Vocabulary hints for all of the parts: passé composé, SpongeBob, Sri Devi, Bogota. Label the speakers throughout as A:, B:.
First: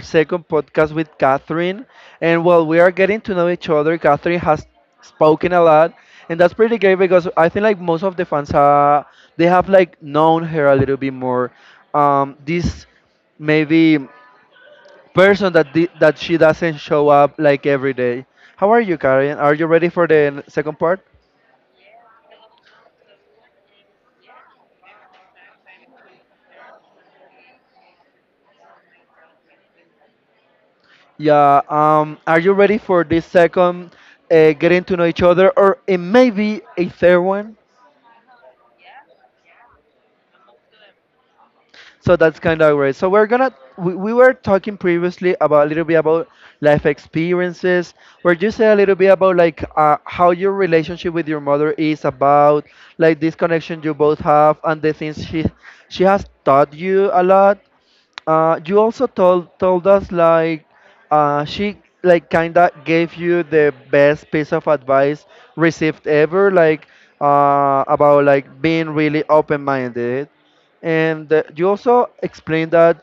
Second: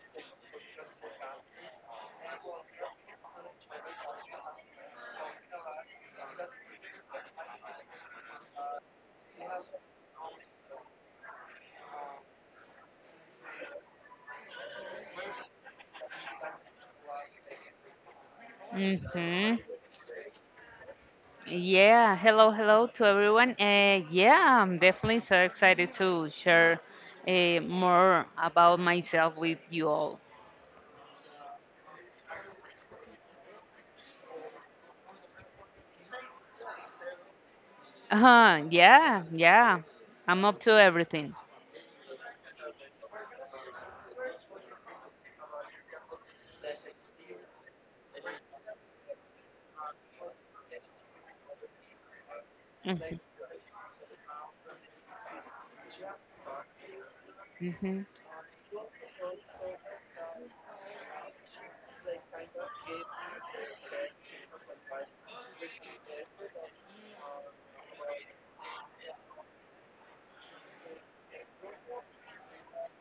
A: second podcast with Catherine. And while we are getting to know each other, Catherine has spoken a lot. And that's pretty great because I think like most of the fans they have like known her a little bit more. This maybe person that that she doesn't show up like every day. How are you, Karen? Are
B: Mm-hmm.
A: you ready for the second part?
B: Yeah. Hello, hello to everyone. Yeah, I'm definitely so excited to share more about myself with you all.
A: Yeah, are you ready for this second getting to know each other or it may be a third one?
B: Yeah, yeah. I'm up to everything.
A: So that's kind of great. So we were talking previously about a little bit about life experiences. Where you say a little bit about like how your relationship with your mother is about
B: Mm-hmm.
A: like this connection you both have and the things she has taught you a lot.
B: Hmm.
A: You also told us like she like kinda gave you the best piece of advice received ever, like about like being really open-minded, and you also explained that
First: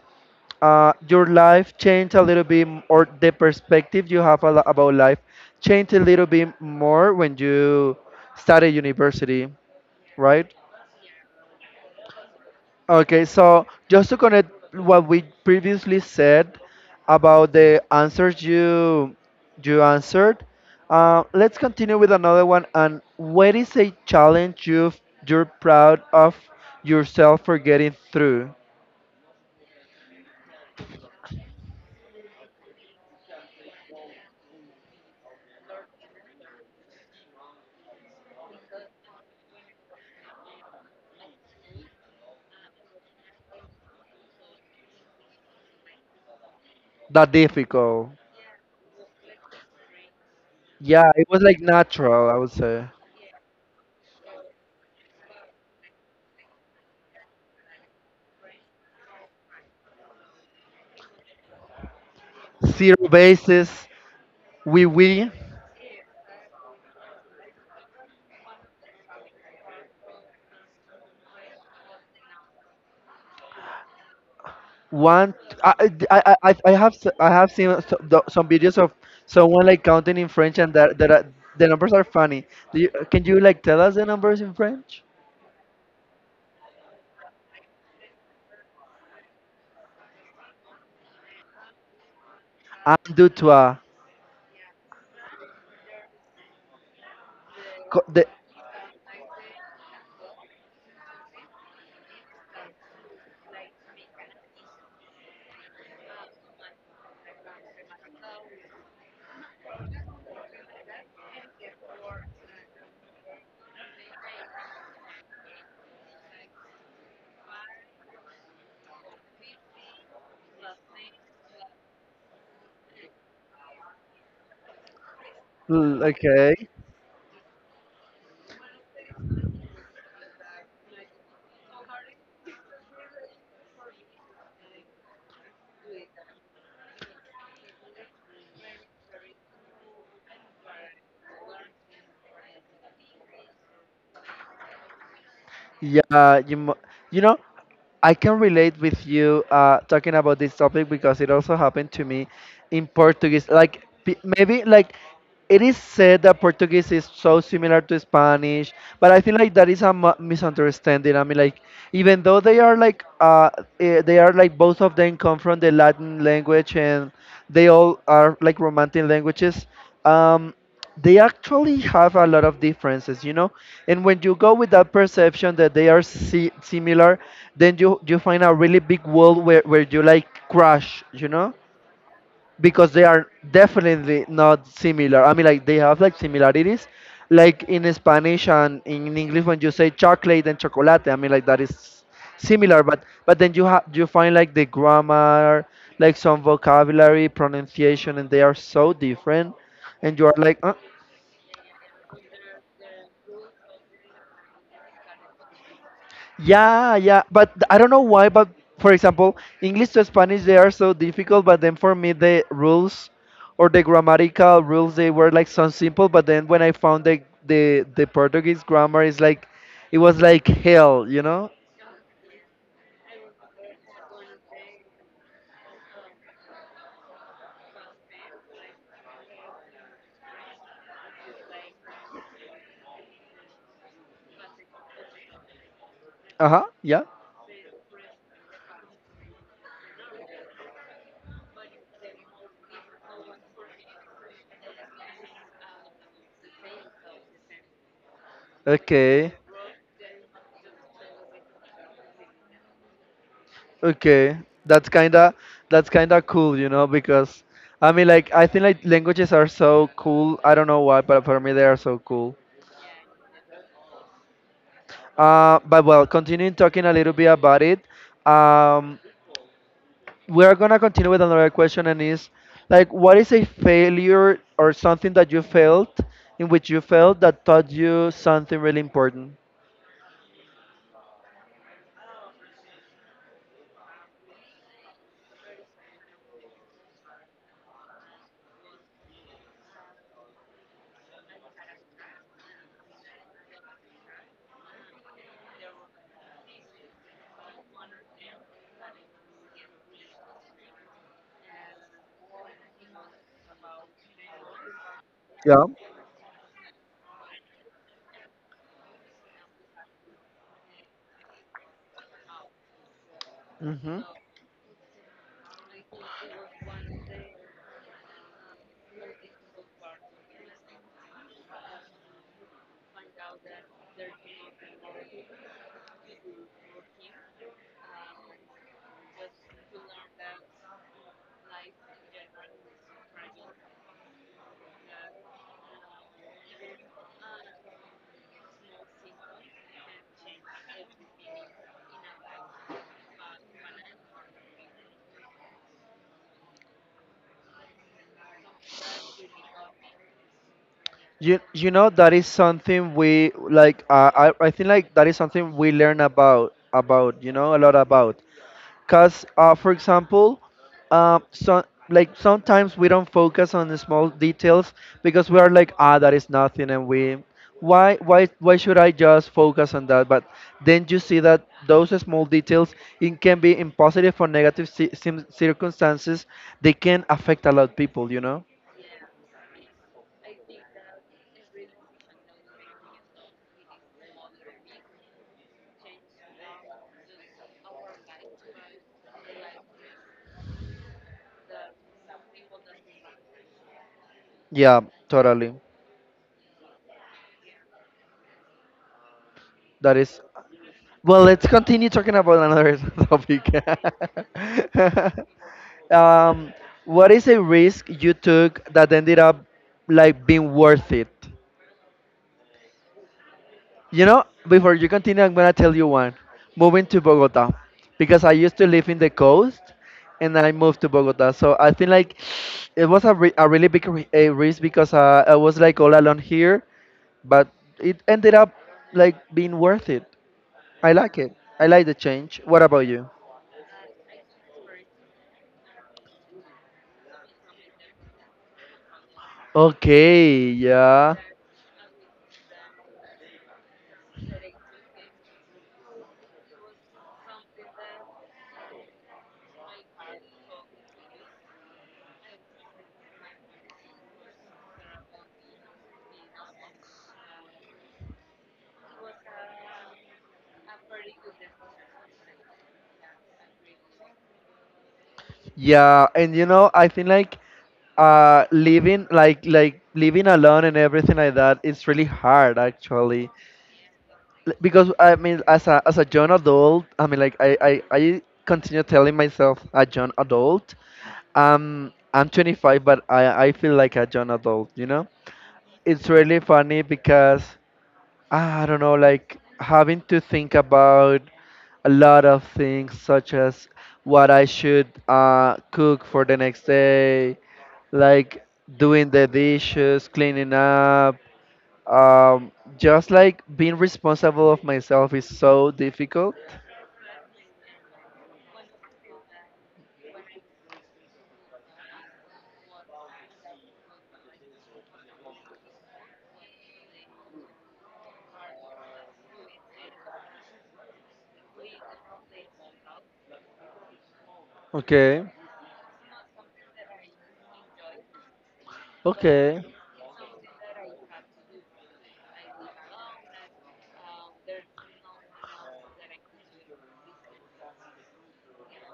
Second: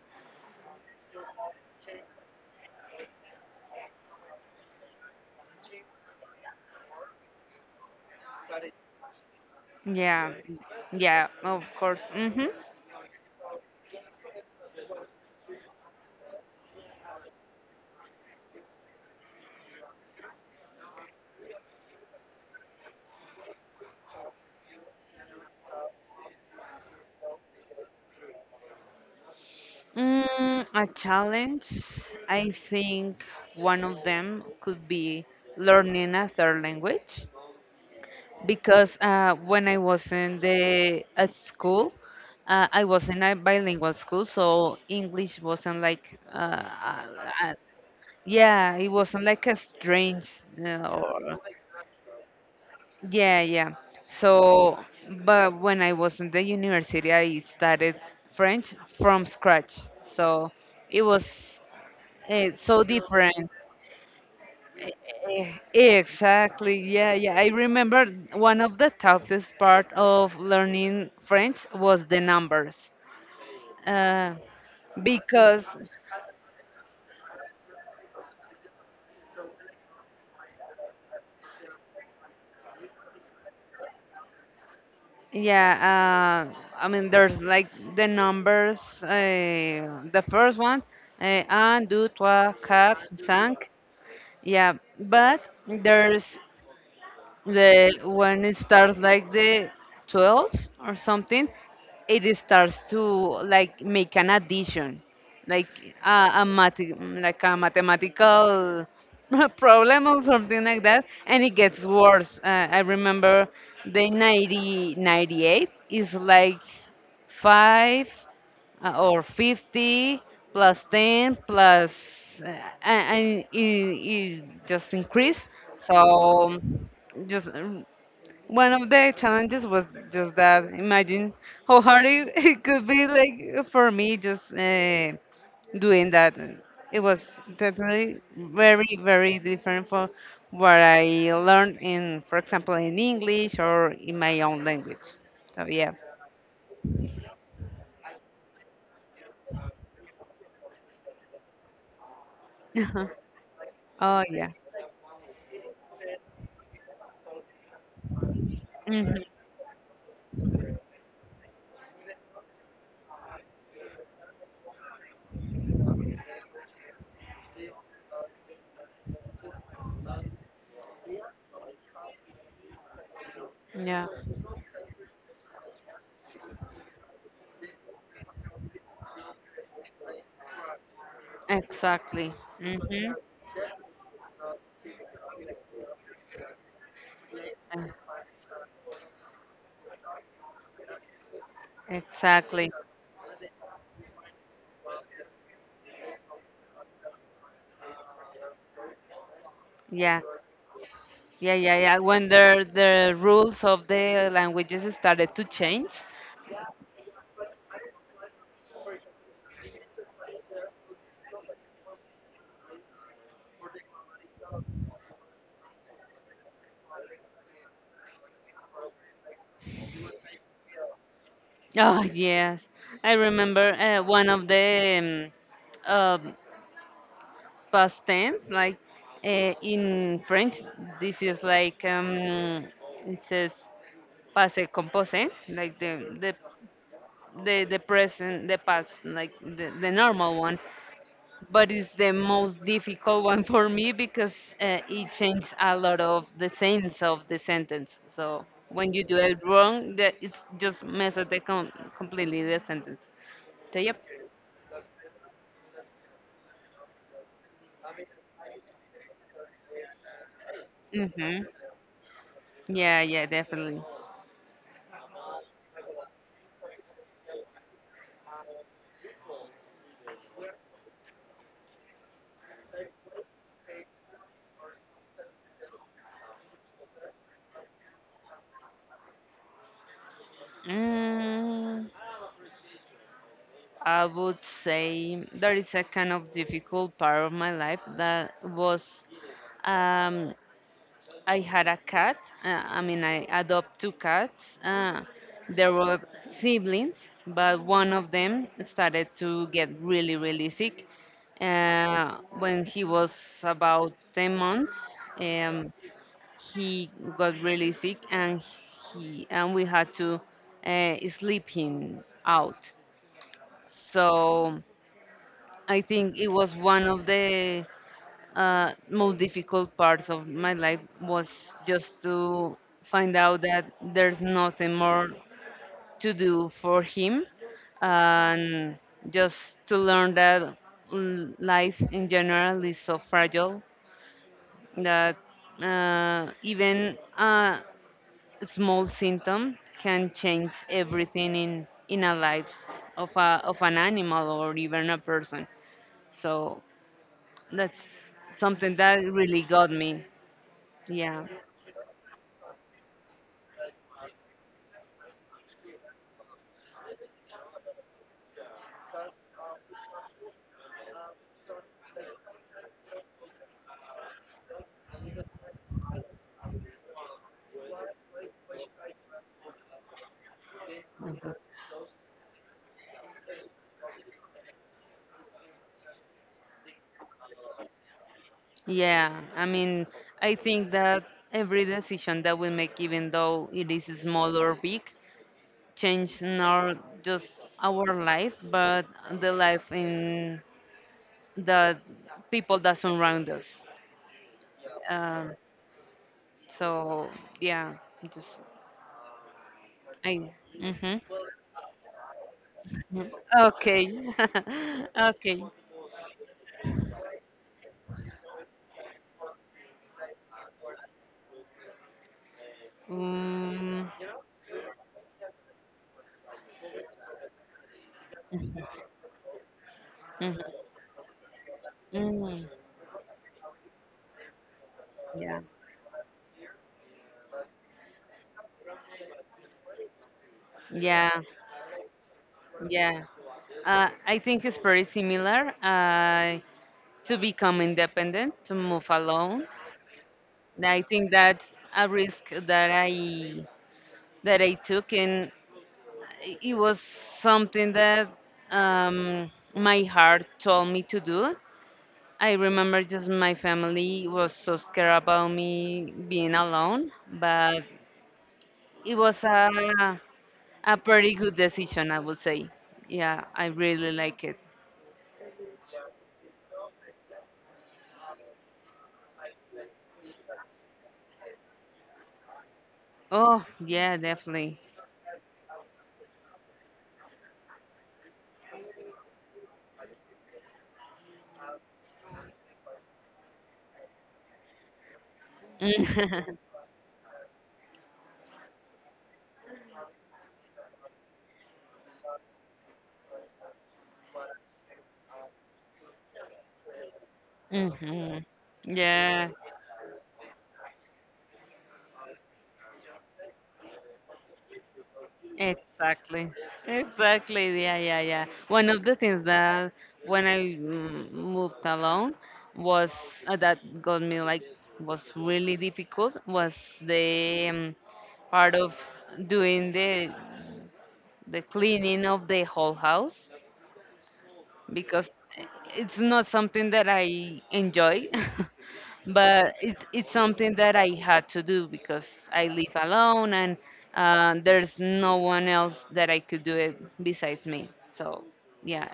A: your life changed a little bit, or the perspective you have a about life changed a little bit more when you started university,
B: Yeah,
A: right?
B: yeah, of course. Mm-hmm.
A: Okay, so just to connect what we previously said about the answers you answered, let's continue with another one. And what is a challenge you're proud of yourself for getting through?
B: Mm, a challenge. I think one of them could be learning a third language. Because when I was in the at school, I was in a bilingual school, so English wasn't like uh,
A: That
B: uh,
A: difficult.
B: yeah, it wasn't like a strange
A: Yeah, it
B: or
A: was like natural, I would say.
B: yeah, yeah. So, but when I was in the university, I started French from scratch, so it was so
A: Zero
B: different.
A: basis, we.
B: Exactly. Yeah, yeah. I remember one of the toughest part of learning French was the numbers. Uh,
A: One,
B: because
A: I have I have seen some videos of someone like counting in French, and that are, the numbers are funny. Can you like tell us the numbers in French?
B: yeah, I mean there's like the numbers. The first one, un, deux, trois,
A: Un,
B: quatre,
A: deux,
B: cinq.
A: trois.
B: Yeah, but there's The
A: Co- the-
B: when it starts like the 12 or something, it starts to like make an addition, like a mathematical problem or something like that, and it gets worse. I remember the 90, 98 is like five or 50 plus 10 plus uh, and it just increased. So,
A: Okay.
B: just one of the challenges was just that, imagine how hard it, it could be like for me, just doing that. It was definitely very, very different from what I learned in, for example, in English or in my own language. So yeah.
A: Yeah, you mu- you know, I can relate with you talking about this topic because it also happened to me in Portuguese. Like
B: Oh yeah.
A: maybe like it is said that Portuguese is so similar to Spanish, but I
B: Mm-hmm.
A: feel like that is a misunderstanding. I mean, like even though they are like they are like both of them come from the Latin language and they all are like romantic languages. Um, they actually have a lot of differences, you know, and
B: Yeah,
A: when you go with that perception that they are similar, then you find a really big wall, where you like crash, you know,
B: exactly.
A: because they
B: Mm-hmm.
A: are definitely not similar. I mean, like they have like similarities, like in Spanish and in English, when you say chocolate and chocolate, I mean, like that is
B: Exactly.
A: similar, but then you have, you find like the grammar, like some vocabulary, pronunciation, and they are so different, and
B: Yeah,
A: you are like
B: yeah, yeah, yeah. When the rules of the languages started to change.
A: yeah, yeah, I don't know why. But for example, English to Spanish, they are so difficult. But then for me, the rules or the grammatical rules, they were like so simple. But then when I found the the Portuguese grammar is like, it was like hell, you know?
B: Oh yes, I remember one of the um, um, past tense, like in French, this is like it says passé composé, like the the
A: Uh huh. Yeah.
B: the the present, the past, like the normal one. But it's the most difficult one for me because it changes a lot of the sense of the sentence. So when you do
A: Okay.
B: it wrong, that it's just mess up the completely the sentence. So yep.
A: Okay. That's kinda, that's kinda cool, you know, because I mean, like I think like languages are so cool. I don't know why, but for
B: Hmm.
A: me they are so cool.
B: Yeah, yeah, definitely.
A: But well, continuing talking a little bit about it, um, we're gonna continue with another question, and is like, what is a failure or something that you felt in which you felt that taught you something really important?
B: Mm, I would say there is a kind of difficult part of my life that was um, I had a cat. I mean, I adopt two cats. They were siblings, but one of them started to get really, really sick. When he was about 10 months,
A: Yeah.
B: um, he got really sick, and he and we had to sleep him out.
A: hmm
B: So I think it was one of the most difficult parts of my life was just to find out that there's nothing more to do for him and just to learn that life in general is so fragile that even a small symptom can change everything in a life of a of an animal or even a person, so that's something that really got me. Yeah.
A: You know that is something we like. I think like that is something we learn about, you know, a lot about. Cause, for example, uh, so like sometimes we don't focus on the small details because we are like, ah, that is nothing, why should I just focus on that? But then you see
B: Mhm.
A: that those small details, it can be in positive or negative circumstances, they can affect a lot of people, you know?
B: Yeah. I mean, I think that every decision that we make, even though it is small or big, change not just our life, but the life in the people that surround us.
A: Yeah,
B: Uh,
A: totally.
B: so yeah, just
A: That is.
B: I. Hmm.
A: Well, let's continue talking about another topic.
B: Okay. Okay.
A: Um, what is a risk you took that ended up like being worth it?
B: Mm,
A: You know, before you continue, I'm gonna tell you one. Moving to Bogota, because I used to live in the coast, and I
B: mhm.
A: moved to Bogota. So I think like
B: Mm,
A: it was a, a really big a risk because I
B: yeah.
A: was like all alone here, but it ended up like being worth it. I like
B: Yeah.
A: it. I like the change. What about
B: Yeah,
A: you?
B: I think it's pretty similar. To become independent, to move alone.
A: Okay,
B: I think
A: yeah.
B: that's a risk that I took, and it was something that um, my heart told me to do. I remember just my family was so scared about me being alone, but it was a pretty good decision, I would say. Yeah, I really like it.
A: Yeah, and you know, I think like living like living alone and everything like that, it's really hard actually.
B: Oh, yeah, definitely.
A: Because I mean, as a young adult, I mean, like I continue telling myself a young adult, I'm 25, but I feel like a young adult, you know, it's really funny because ah, I don't know, like having to think about a lot of things, such as what I should cook for the next day,
B: Hmm.
A: like doing the
B: Yeah,
A: dishes, cleaning up. Um, just like being responsible of myself is so
B: exactly.
A: difficult.
B: Exactly. Yeah, yeah, yeah. One of the things that when I moved alone was that got me like was really difficult was the part of doing the cleaning of the whole house, because
A: Okay,
B: it's not something that I enjoy, but
A: okay,
B: it's something that I had to do because I live alone and there's no one else that I could do it besides me. So yeah,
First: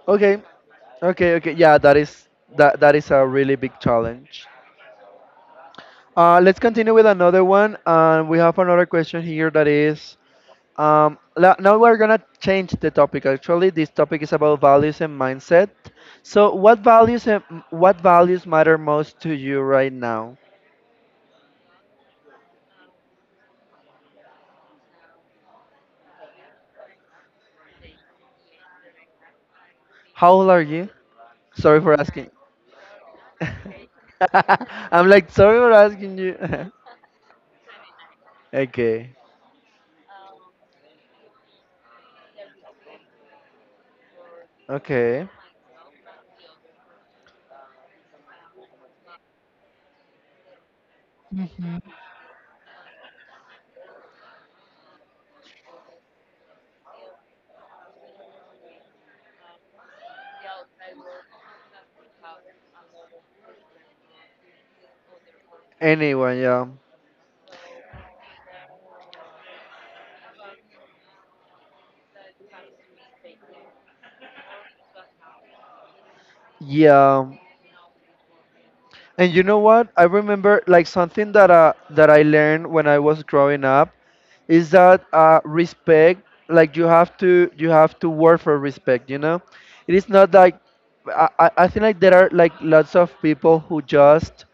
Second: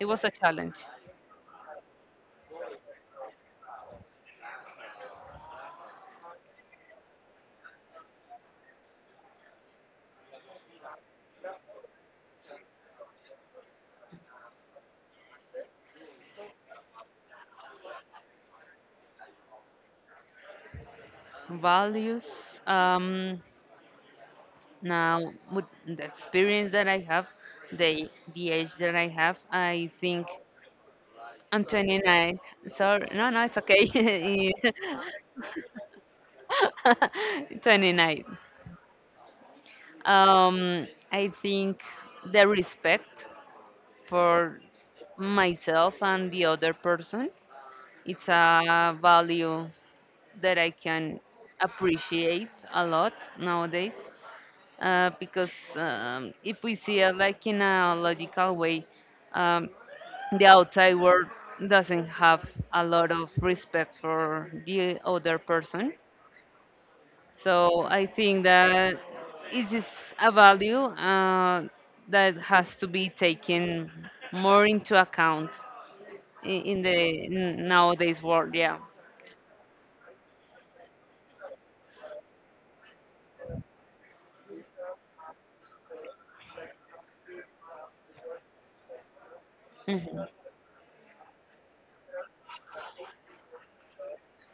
B: it was a
A: okay,
B: challenge.
A: okay. Yeah, that is, that is a really big challenge. Let's continue with another one. And we have another question here that is now we're gonna change the topic. Actually, this topic is about values and mindset. So, what values matter most to you right now?
B: Values. Um, now with the experience that I have, the age that I have, I think
A: How old are you?
B: I'm
A: Sorry for asking.
B: 29. Sorry, no, no, it's okay.
A: I'm like sorry for asking you.
B: 29.
A: okay,
B: I think the respect for
A: okay.
B: myself and the other person, it's a value that I can appreciate a lot nowadays. Because if we see it like in a logical way, um, the outside world doesn't have a lot of respect for the other person,
A: Anyway, yeah,
B: so I think that it is a value that has to be taken more into account in, the
A: yeah.
B: nowadays world. Yeah.
A: And you know what? I remember like something that that I learned when I was growing up, is that respect, like you have to work for respect, you know. It is
B: Mhm,
A: not like I think like there are like lots of people who just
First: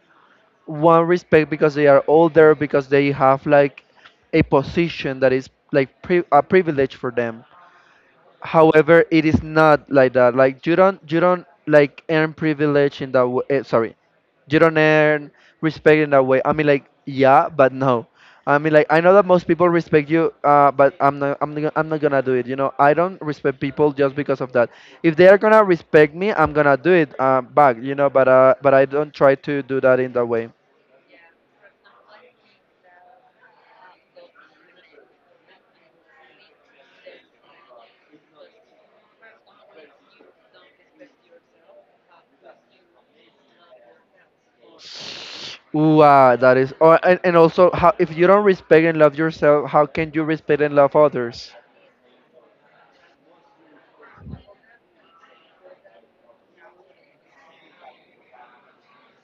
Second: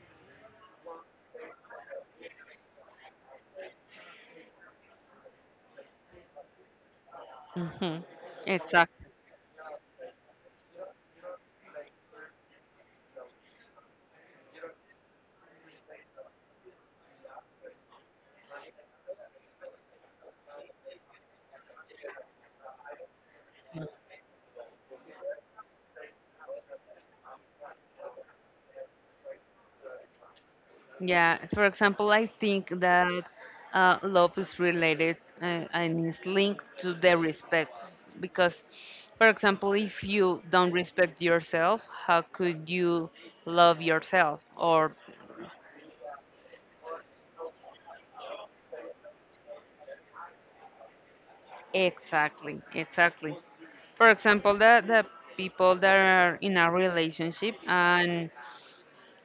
A: want respect because they are older, because they have like a position that is like a privilege for them.
B: mhm.
A: However,
B: Exactly.
A: it is not like that. Like you don't like earn privilege in that way. Eh, sorry, you don't earn respect in that way. I mean, like yeah, but no. I mean, like I know that most people respect you, but I'm not gonna do it. You know, I don't respect people just because of that. If they are gonna respect me, I'm gonna do it back. You know, but I don't try to do that in that way.
B: Yeah. For example, I think that love is related and is linked to the respect, because, for example, if you don't respect yourself, how could you love yourself? Or
A: Ooh, ah, that is. Oh, and also, how if you don't respect and love yourself, how can you respect and love others?
B: exactly, exactly. For example, the people that are in a relationship and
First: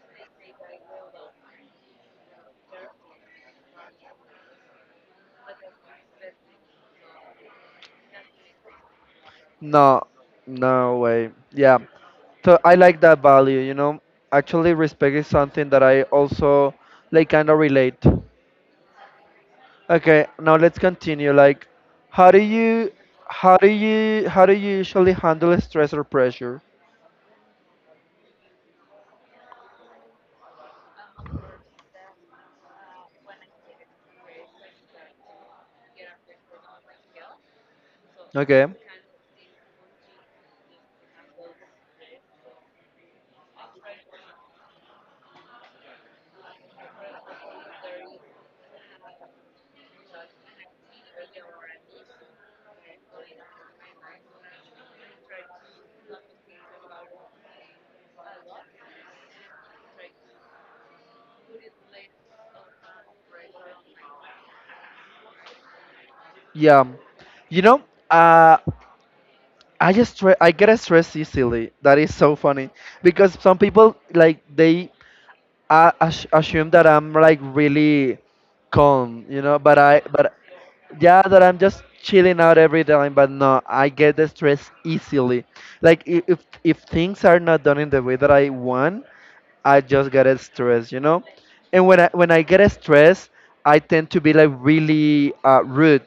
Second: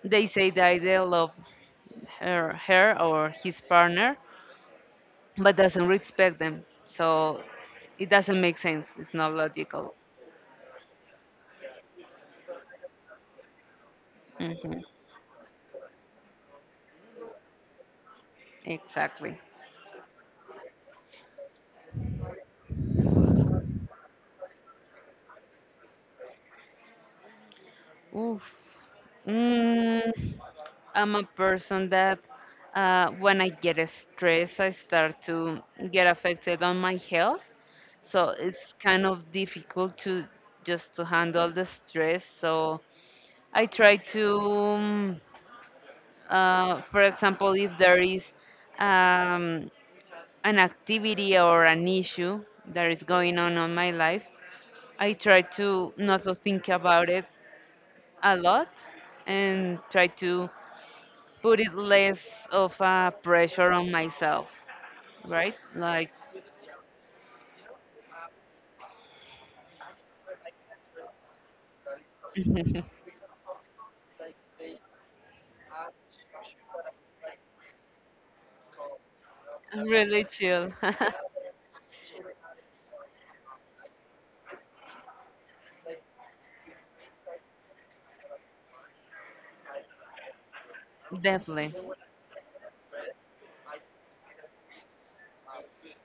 B: they say that they love her or his partner, but doesn't respect them. So it doesn't make sense. It's not logical.
A: No, no way. Yeah. So I like that value, you know. Actually,
B: Hmm.
A: respect is something that I also like kind of relate.
B: Exactly.
A: Okay, now let's continue. Like, how do you, how do you usually handle stress or pressure?
B: Oof. Mm, I'm a person that when I get stressed, I start to get affected on my health. So
A: Okay.
B: it's kind of difficult to just to handle the stress. So I try to, for example, if there is um, an activity or an issue that is going on my life, I try to not to think about it a lot and try to put it less of a pressure on myself, right? Like,
A: Yeah. You know, uh, I just I get stressed easily. That is so funny because some people like they assume that I'm like really calm, you know, but I,
B: really
A: but
B: chill.
A: yeah, that I'm just chilling out every time, but no, I get the stress easily. Like if things are not done in the way that I want, I just get stressed, you know.
B: Definitely.
A: And when I get stressed, I tend to be like really rude.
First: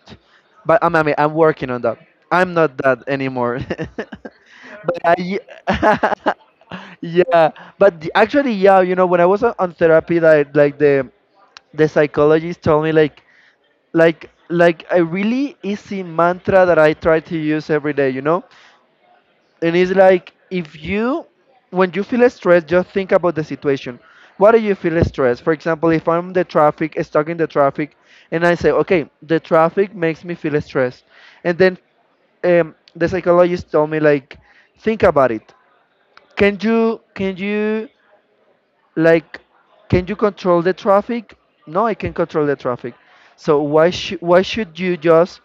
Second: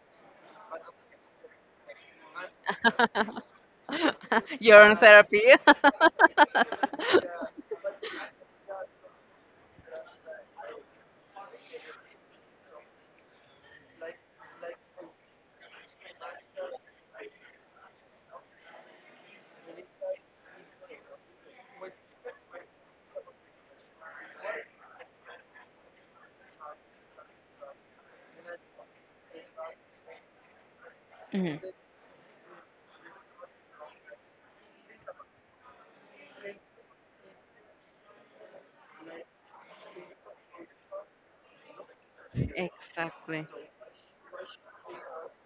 A: But I'm I mean, I'm working on that. I'm not that anymore.
B: You're on
A: but I
B: therapy.
A: yeah. But the, actually, yeah, you know, when I was on therapy, like the psychologist told me like like a really easy mantra that I try to use every day, you know, and it's like if you, when you feel stressed, just think about the situation. Why do you feel stressed? For example, if I'm the traffic, stuck in the traffic, and I say, okay, the traffic makes me feel stressed,
B: Mhm.
A: and then the psychologist told me like, think about it. Can you can you like can you control the traffic? No, I can control the traffic.
B: Exactly.
A: So why should you just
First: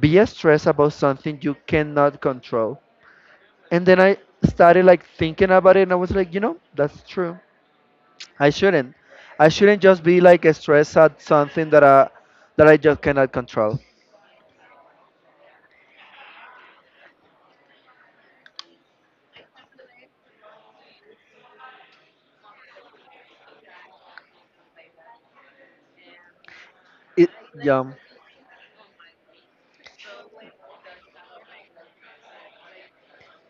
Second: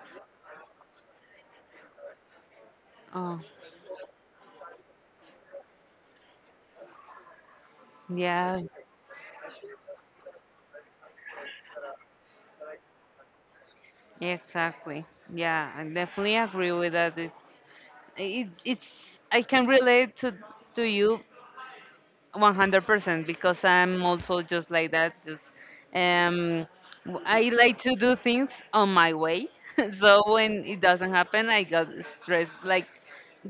A: be stressed about something you cannot control?
B: Oh,
A: And then I started like thinking about it, and I was like, you know, that's true. I
B: yeah,
A: shouldn't. I shouldn't just be like stressed at something that I just cannot control.
B: exactly. Yeah, I definitely agree with that. It's it's I can relate to you 100% because I'm also just like that. Just um,
A: It,
B: I like
A: yeah,
B: to do things on my way. so when it doesn't happen, I got stressed. Like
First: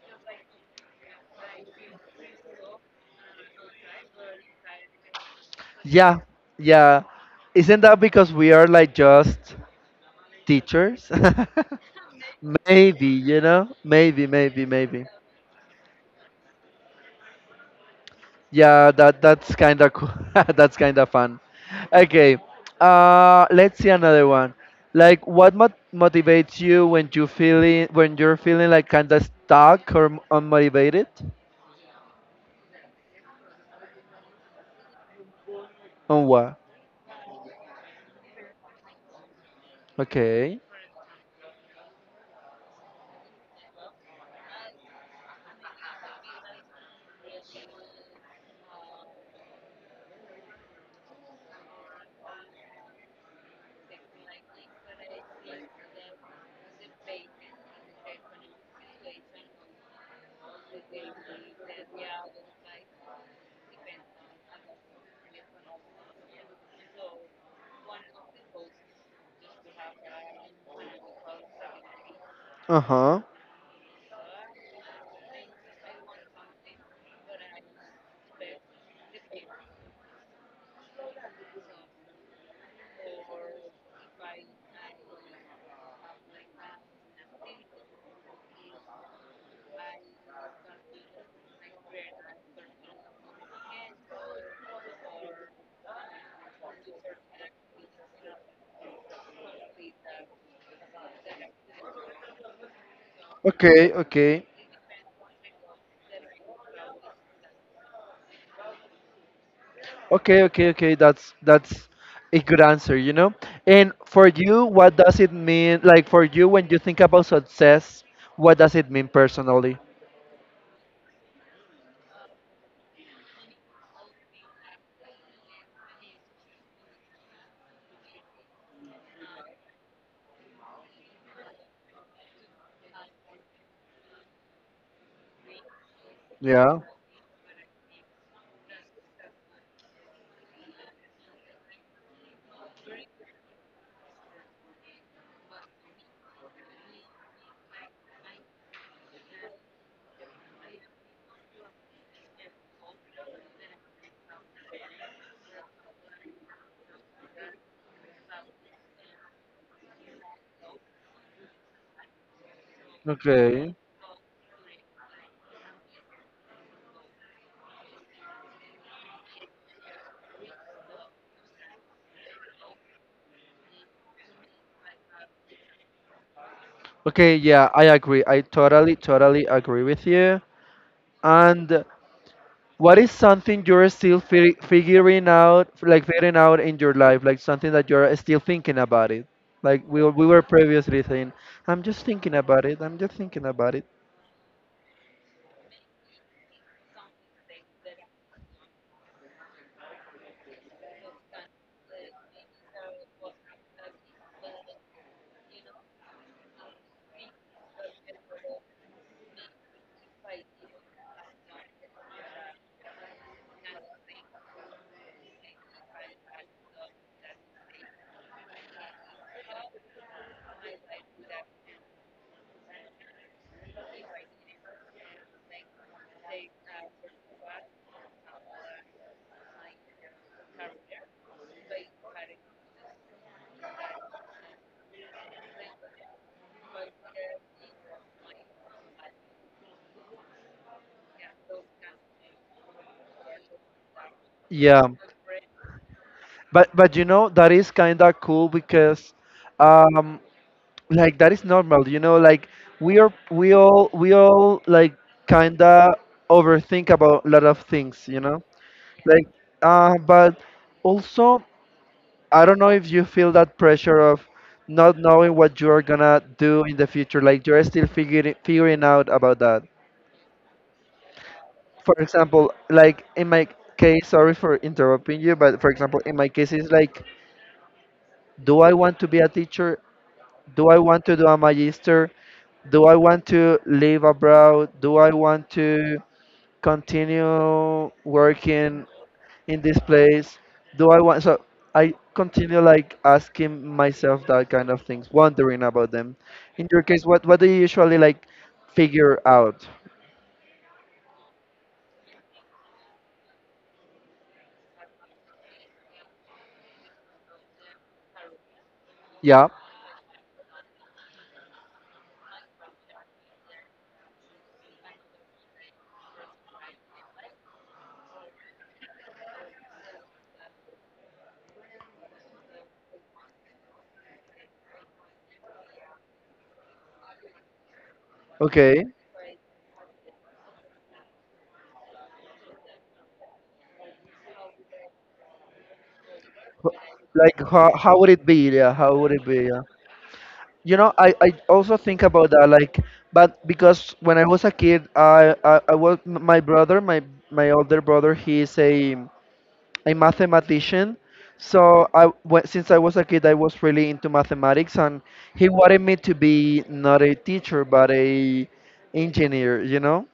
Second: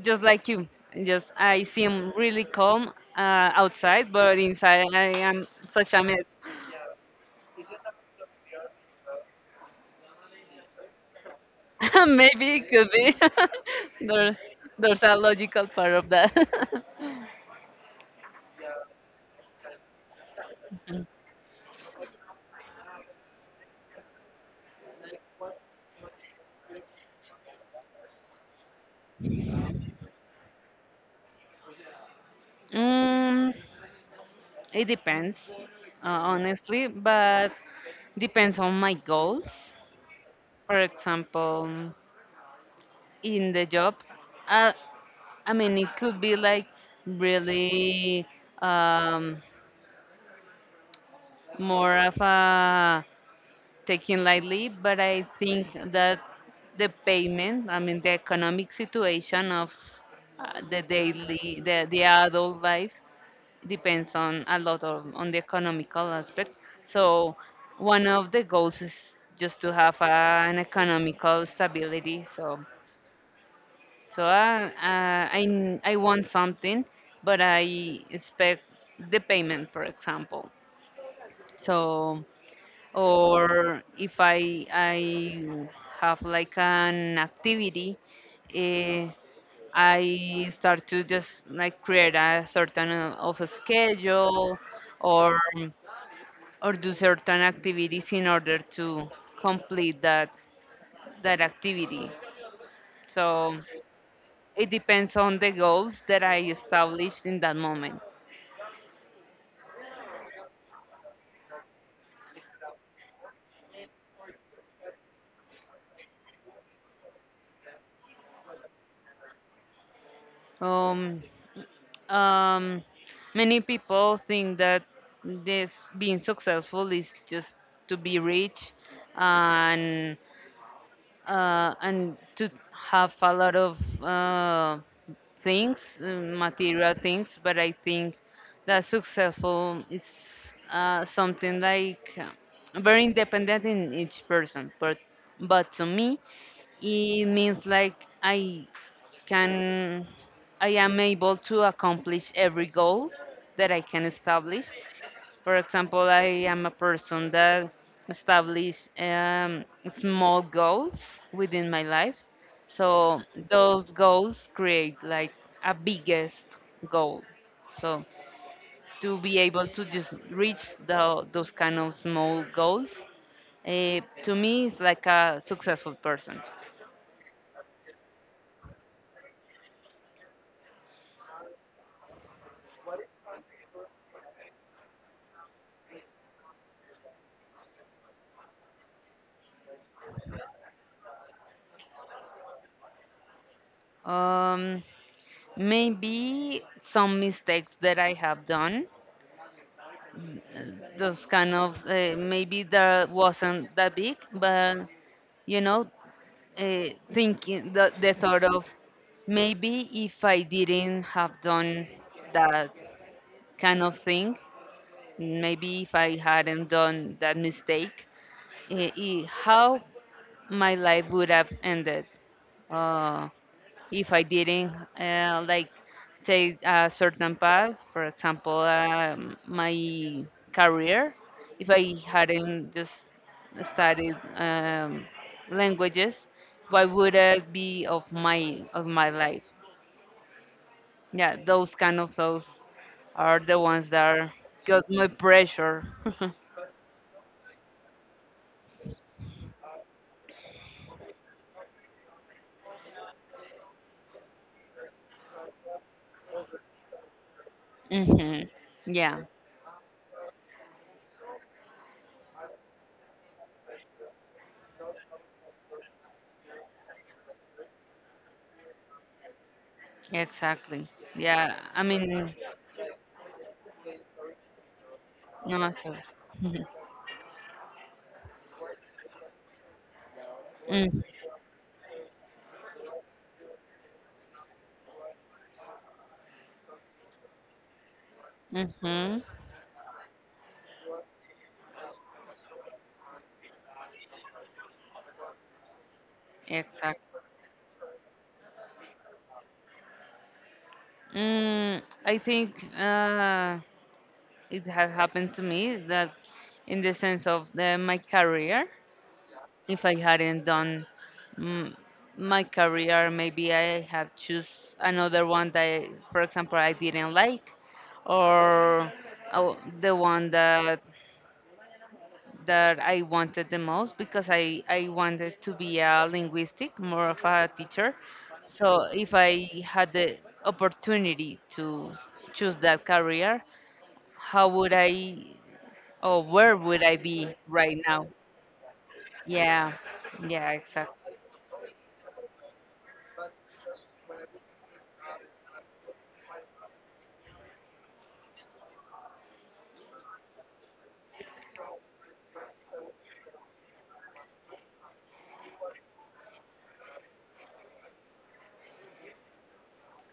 B: just like you, just I seem really calm outside, but inside I am such a
A: yeah,
B: mess.
A: yeah. Isn't that because we are like just teachers?
B: Maybe it could
A: maybe,
B: be.
A: you know,
B: there, there's
A: maybe.
B: a logical part of that.
A: Yeah, that's kind of cool. that's kind of fun. Okay, let's see another one. Like, what motivates you when you're feeling like kind of stuck or unmotivated?
B: Mm, it depends,
A: On what?
B: honestly, but depends on my goals.
A: Okay.
B: For example, in the job, uh, I mean, it could be like really um, more of a taking lightly, but I think that the payment, I mean, the economic situation of the daily, the adult life depends on a lot of on the economical aspect. So one of the goals is just to have an economical stability. So
A: Uh-huh.
B: I want something, but I expect the payment, for example. So or if I have like an activity, eh, I start to just like create a certain of a schedule or do certain activities in order to complete that activity. So
A: Okay, okay.
B: it depends on the goals that I established in that moment.
A: Okay, okay, okay. That's a good answer, you know? And for you, what does it mean? Like for you, when you think about success, what does it mean personally?
B: Um, um, many people think that this being successful is just to be rich and to have a lot of uh, things,
A: Yeah.
B: material things, but I think that successful is something like very independent in each person. But to me, it means like I can, I am able to accomplish every goal that I can establish. For example, I am a person that establish small goals within my life. So
A: Okay.
B: those goals create like a biggest goal. So to be able to just reach those kind of small goals, to me is like a successful person.
A: Okay, yeah, I agree. I totally, totally agree with you. And what is something you're still fi figuring out, like figuring out in your life, like something that you're still thinking about it? Like we were previously saying, I'm just thinking about it. I'm just thinking about it.
B: Um, maybe some mistakes that I have done, those kind of maybe that wasn't that big, but you know, uh, thinking the thought of maybe if I didn't have done that kind of thing, maybe if I hadn't done that mistake, how my life would have ended uh, if I didn't like take a certain path, for example, my career, if I hadn't just studied languages, what would I be of my life? Yeah, those kind of those are the ones that are,
A: Yeah,
B: got my pressure.
A: but you know that is kind of cool because, um, like that is normal. You know, like we all like kind of overthink about a lot of things. You know.
B: Hmm. Yeah,
A: Like, but also, I don't know if you feel that pressure of not knowing what you are gonna do in the future. Like, you're still figuring out about that.
B: exactly. Yeah, I
A: For
B: mean,
A: example, like in my case, sorry for interrupting you, but for
B: no,
A: example,
B: sorry.
A: in my case, it's like, do I want to be a teacher? Do I want to do a magister? Do I want to live abroad? Do I want to continue working
B: Mm-hmm.
A: in this place? Do I want? So I continue like asking myself that kind of things, wondering about them. In your case,
B: Exactly.
A: what do you usually like figure out?
B: Mm, I think it has happened to me that, in the sense of my career,
A: Yeah.
B: if I hadn't done mm, my career, maybe I have choose another one that, for example, I didn't like, or uh, the one that I wanted the most because I wanted to be a linguistic, more of a teacher. So
A: Okay.
B: if I had the opportunity to choose that career, how would I or where
A: Wh-
B: would I be
A: Like how
B: right
A: how
B: now?
A: would it be? Yeah. How would it be? Yeah.
B: Yeah, yeah,
A: You know,
B: exactly.
A: I also think about that, like, but because when I was a kid, I was my brother, my older brother, he's a mathematician. So since I was a kid, I was really into mathematics, and he wanted me to be not a teacher but a engineer. You know.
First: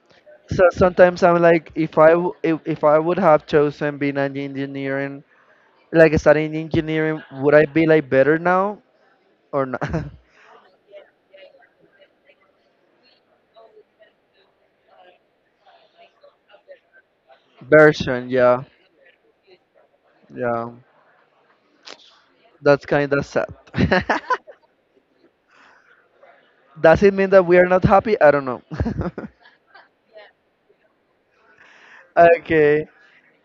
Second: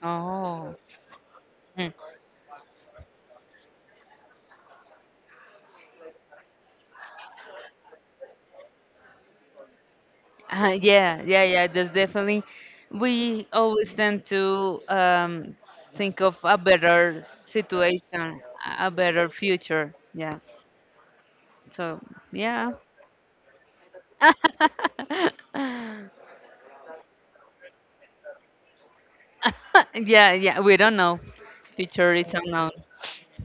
A: So
B: Oh,
A: sometimes I'm like,
B: mm.
A: if I would have chosen being an engineering, like studying engineering, would I be like better now or not?
B: Yeah, yeah, yeah. There's definitely we always tend to think of a better situation,
A: Version, yeah,
B: a better future. Yeah.
A: yeah.
B: So yeah.
A: That's kind of sad. Does it mean that we are not happy? I don't know.
B: Yeah, yeah, we don't know. Future is unknown.
A: Okay.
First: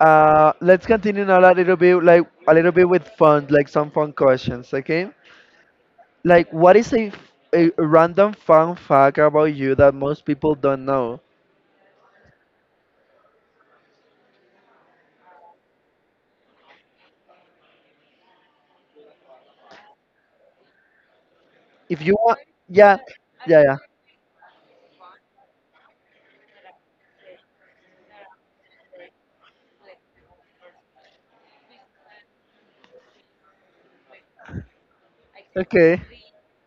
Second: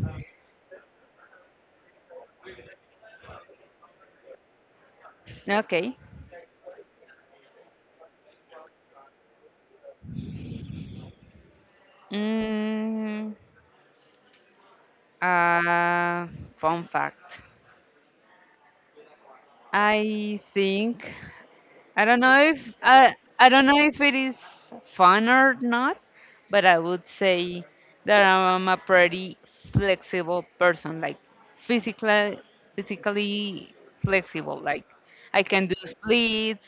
A: Let's continue now a little bit, like a little bit with fun, like some fun questions, okay?
B: Okay.
A: Like, what is a random fun fact about you that most people don't know?
B: Mm, uh, fun fact. I think.
A: If
B: I
A: you
B: don't
A: want,
B: know if
A: yeah,
B: I
A: yeah,
B: don't
A: yeah,
B: know if it is fun or not, but I would say that I'm a pretty flexible person, like physically, physically flexible. Like I can do
A: okay,
B: splits.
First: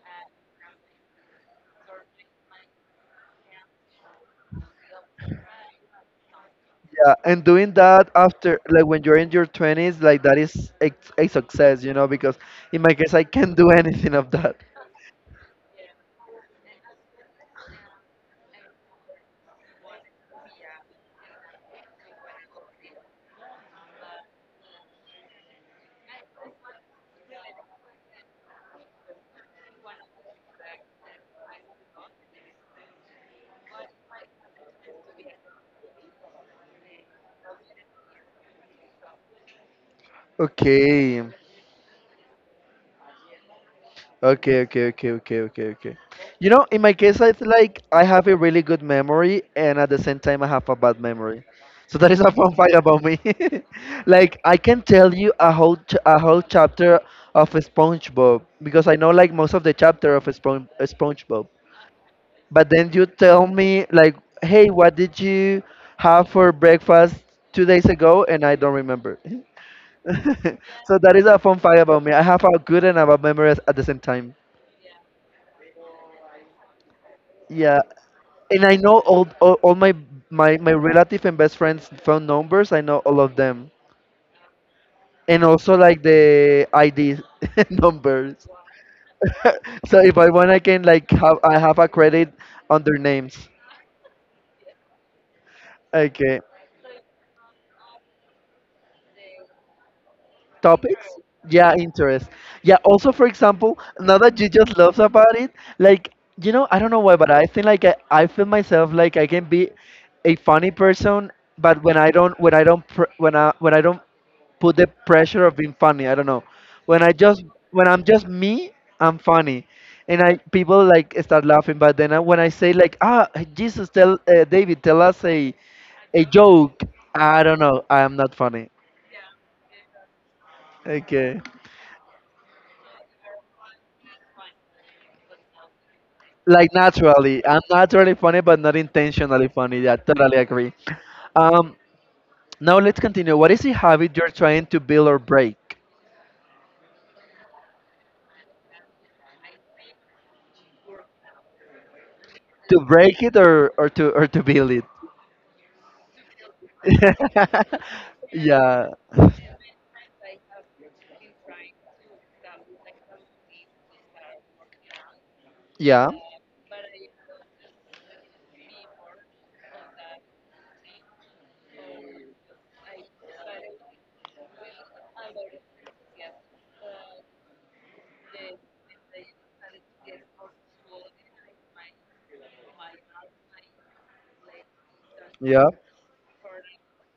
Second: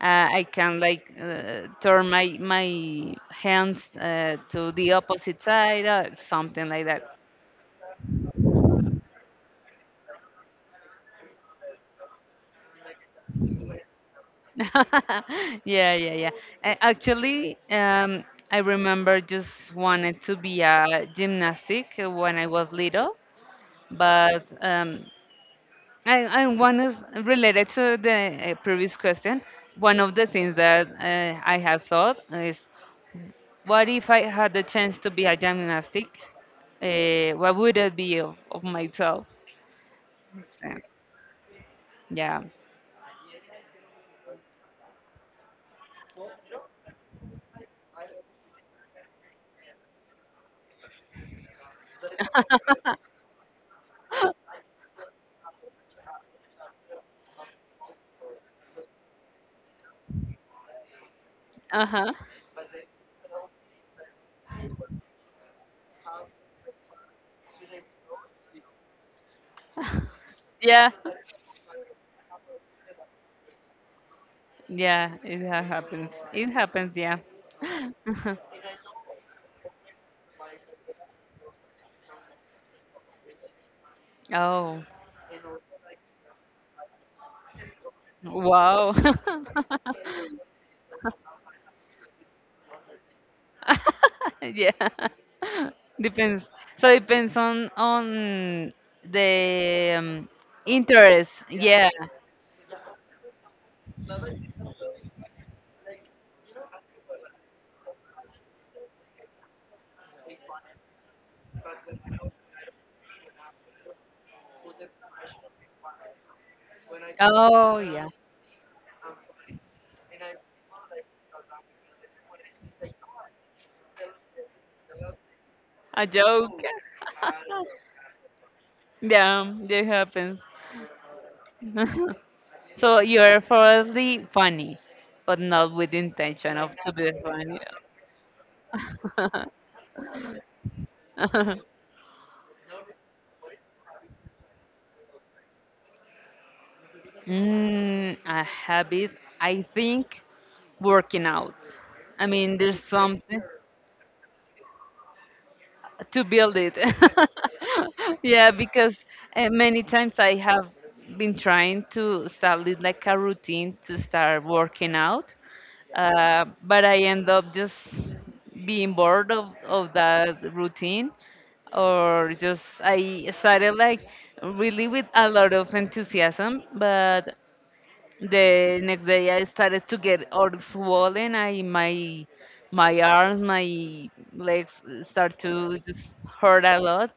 B: I can like turn my hands to the opposite side or something like
A: yeah.
B: that.
A: And doing that after, like, when you're in your twenties, like that is a success, you know? Because in my case, I can't do anything of that.
B: Yeah, yeah, yeah. Actually, I remember just wanted to be a gymnastic when I was little, but I one is related to the previous question. One of the things that I have thought is, what if I had the chance to be a gymnastic? What would it be of, myself? So,
A: Okay.
B: yeah.
A: Okay, okay, okay, okay, okay, okay. You know, in my case, it's like I have a really good memory, and at the same time, I have a bad memory. So that is a fun fact about me. like I can tell you a whole chapter of SpongeBob because I know like most of the chapter of SpongeBob.
B: Uh-huh.
A: But then you tell me like, hey, what did you have for breakfast 2 days ago? And I don't remember.
B: Yeah.
A: so that is a fun fact about me. I have a good and a bad memory at the same time.
B: Yeah, happens. It happens, yeah.
A: Yeah, and I know all my relative and best friends' phone numbers. I know all of them,
B: Oh,
A: and also like the ID numbers.
B: wow.
A: So if I want, I can like have I have a credit on their names.
B: Yeah.
A: Okay,
B: Depends. So depends on the
A: topics.
B: interest.
A: Yeah,
B: Yeah.
A: interest. Yeah. Also, for example, now that you just love about it, like you know, I don't know why, but I think like I feel myself like I can be a funny person, but when I don't when I don't put the pressure of being funny. I don't know. When I just
B: Oh,
A: when I'm
B: yeah.
A: just me, I'm funny, and I people like start laughing. But when I say like ah Jesus tell David tell us
B: A
A: a
B: joke.
A: joke, I don't know. I am not funny.
B: Yeah, that happens.
A: Okay.
B: So you're probably funny, but not with intention of
A: Like
B: to be
A: naturally,
B: funny.
A: I'm naturally funny, but not intentionally funny. Yeah, totally agree. Um, Now let's continue. What is a habit you're trying to build or break?
B: Mm, a habit, I think working out. I mean,
A: To
B: there's
A: break it,
B: something
A: or to build it?
B: to build it. Yeah,
A: yeah.
B: because many times I have been trying to establish like a routine to start working out,
A: Yeah.
B: but I end up just being bored of, that routine, or just I started like really with a lot of enthusiasm, but the next day I started to get all swollen. I my my arms, my legs start
A: Yeah.
B: to just hurt a lot,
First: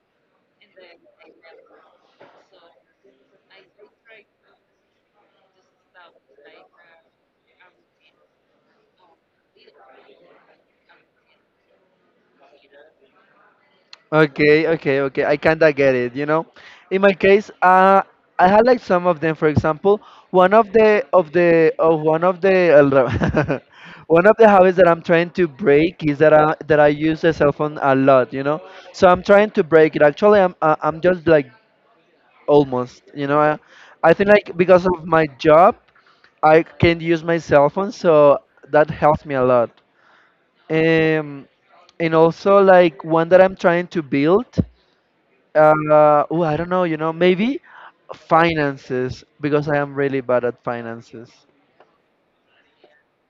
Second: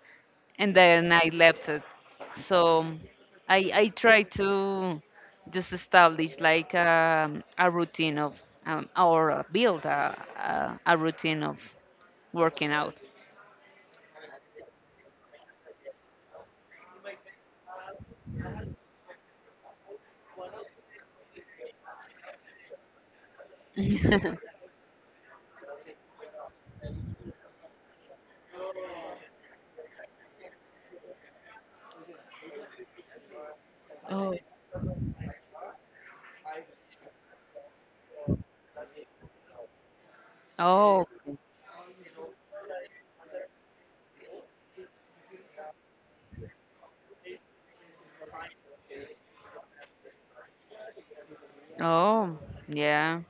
B: and then I left it. So I try to just establish like a routine of or build a routine of working out.
A: Okay, okay, okay. I kinda get it, you know. In my case, I had like some of them, for example, one of the one of the habits that I'm trying to break is that I use the cell phone a lot, you know. So I'm trying to break it. Actually, I'm just like almost, you know. I think
B: Oh,
A: like because of my job, I can't use my cell phone, so that helps me a lot.
B: oh,
A: Um, and also like one that I'm trying to build. Oh, I don't know, you know, maybe finances because I am really bad at finances.
B: oh, yeah,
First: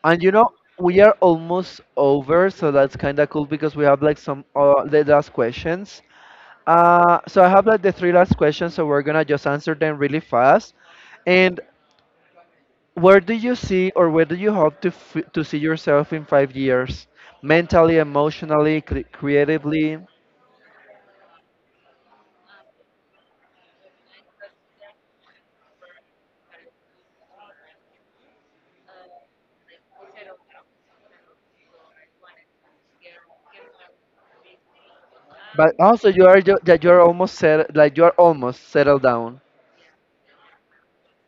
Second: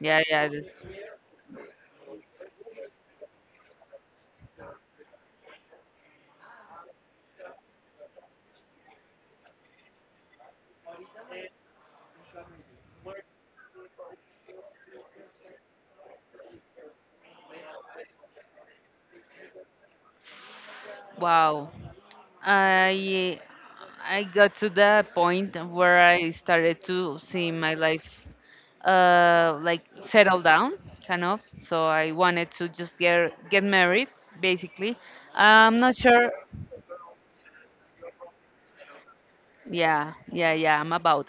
B: yeah,
A: And you
B: yeah.
A: know,
B: This,
A: we are almost over, so that's kind of cool because we have like some the last questions. So I have like the three last questions, so we're gonna just answer them really fast. And where do you see or where do you hope to to see yourself in 5 years, mentally, emotionally, creatively?
B: wow. I I got to the point where I started to see my life like settle down, kind of. So I wanted to just get married, basically.
A: But
B: I'm not
A: also, you
B: sure.
A: are that you are almost set, like you are almost settled down.
B: Yeah, yeah, yeah. I'm about,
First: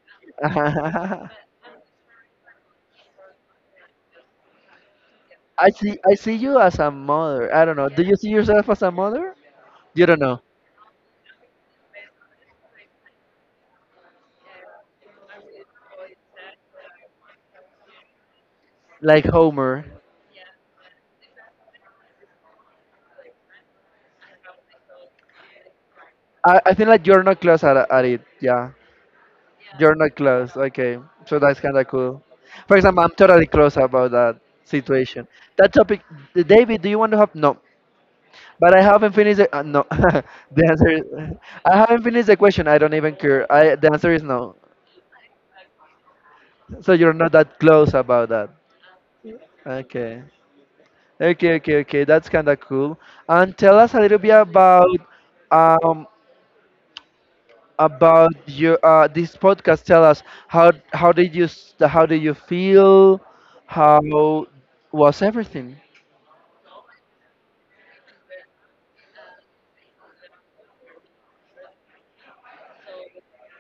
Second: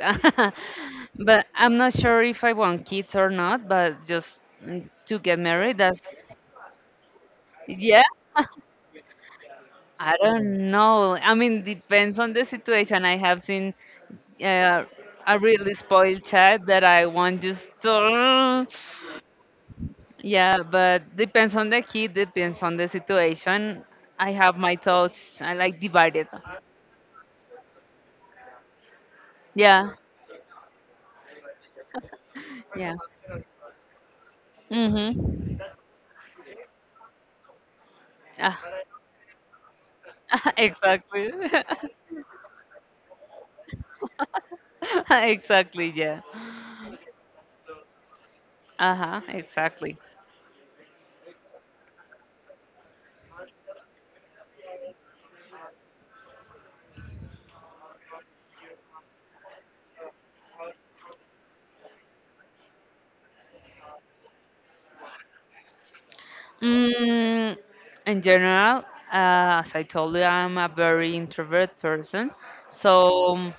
B: but I'm not sure if I want kids or not. But just to get
A: I
B: married,
A: see.
B: that's
A: I see you as a mother. I don't know. Do
B: yeah.
A: you see yourself as a mother? You
B: I
A: don't know.
B: don't know. I mean, depends on the situation. I have seen uh, a really spoiled child that I want just to.
A: Like Homer.
B: Yeah, but depends on the kid, depends on the situation. I have my thoughts. I like divided.
A: I think like you're not close at it. Yeah.
B: Yeah,
A: You're not close. Okay. So that's kind of cool. For
B: yeah.
A: example, I'm totally close about that situation.
B: Mhm.
A: That topic, David. Do you want to have no?
B: Ah,
A: But I haven't finished. No. the answer is
B: exactly.
A: I haven't finished the question. I don't even care. I The answer is no.
B: Exactly. Yeah.
A: So you're not that close about that.
B: Uh huh. Exactly.
A: Okay. Okay, okay, okay. That's kind of cool. And tell us a little bit um about your this podcast. Tell us how did you how did you feel? How was everything?
B: Mm, in general, as I told you, I'm a very introvert person. So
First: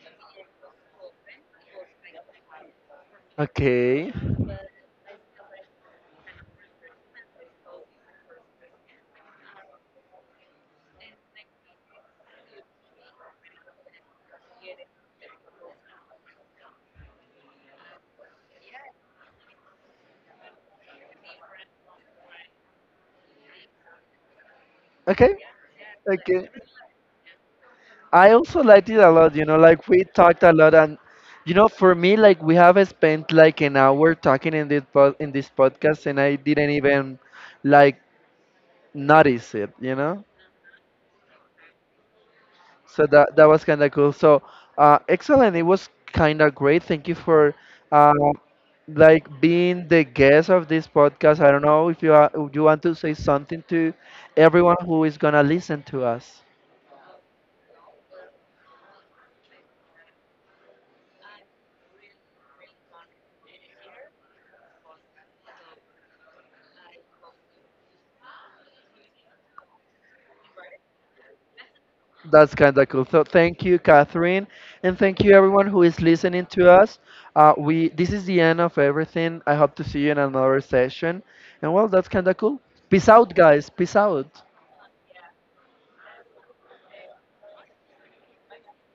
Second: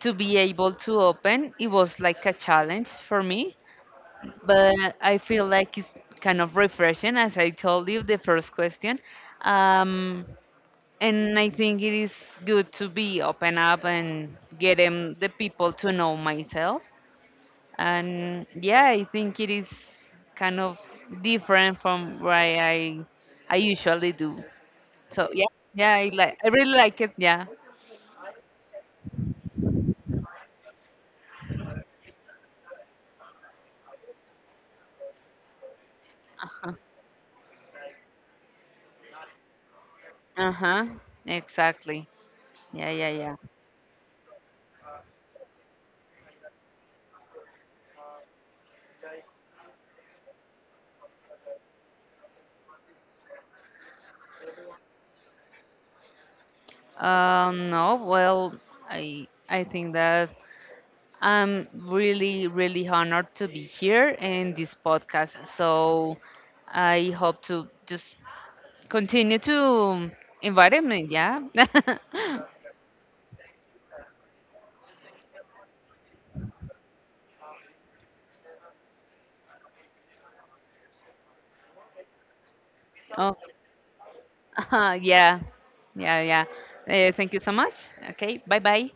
B: to be able to open, it was like a challenge for me.
A: Okay.
B: But I feel like it's kind of refreshing, as I told you, the first question. Um, and I think it is good to be open up and get 'em- the people to know myself, and yeah, I think it is kind of different from what I usually do, so
A: Okay.
B: yeah, yeah, I like, I
A: Okay.
B: really like it, yeah.
A: I also liked it a lot, you know, like we talked a lot and you know, for me like we have spent like an hour talking in this podcast and I didn't even like notice it, you know?
B: Huh, exactly, yeah,
A: So
B: yeah, yeah.
A: that was kind of cool. So, excellent. It was kind of great. Thank you for uh, like being the guest of this podcast. I don't know if you are, if you want to say something to everyone who is gonna listen to us.
B: No, well, I think that I'm really, really honored to be here in this podcast, so I hope to just continue to invite me, yeah.
A: That's kind of cool. So thank you, Catherine, and thank you everyone who is listening to us. We This is the end of everything. I hope to see you in another session. And well, that's kind of cool. Peace out,
B: Oh.
A: guys. Peace out.
B: Yeah, yeah, yeah. Thank you so much. Okay, bye bye.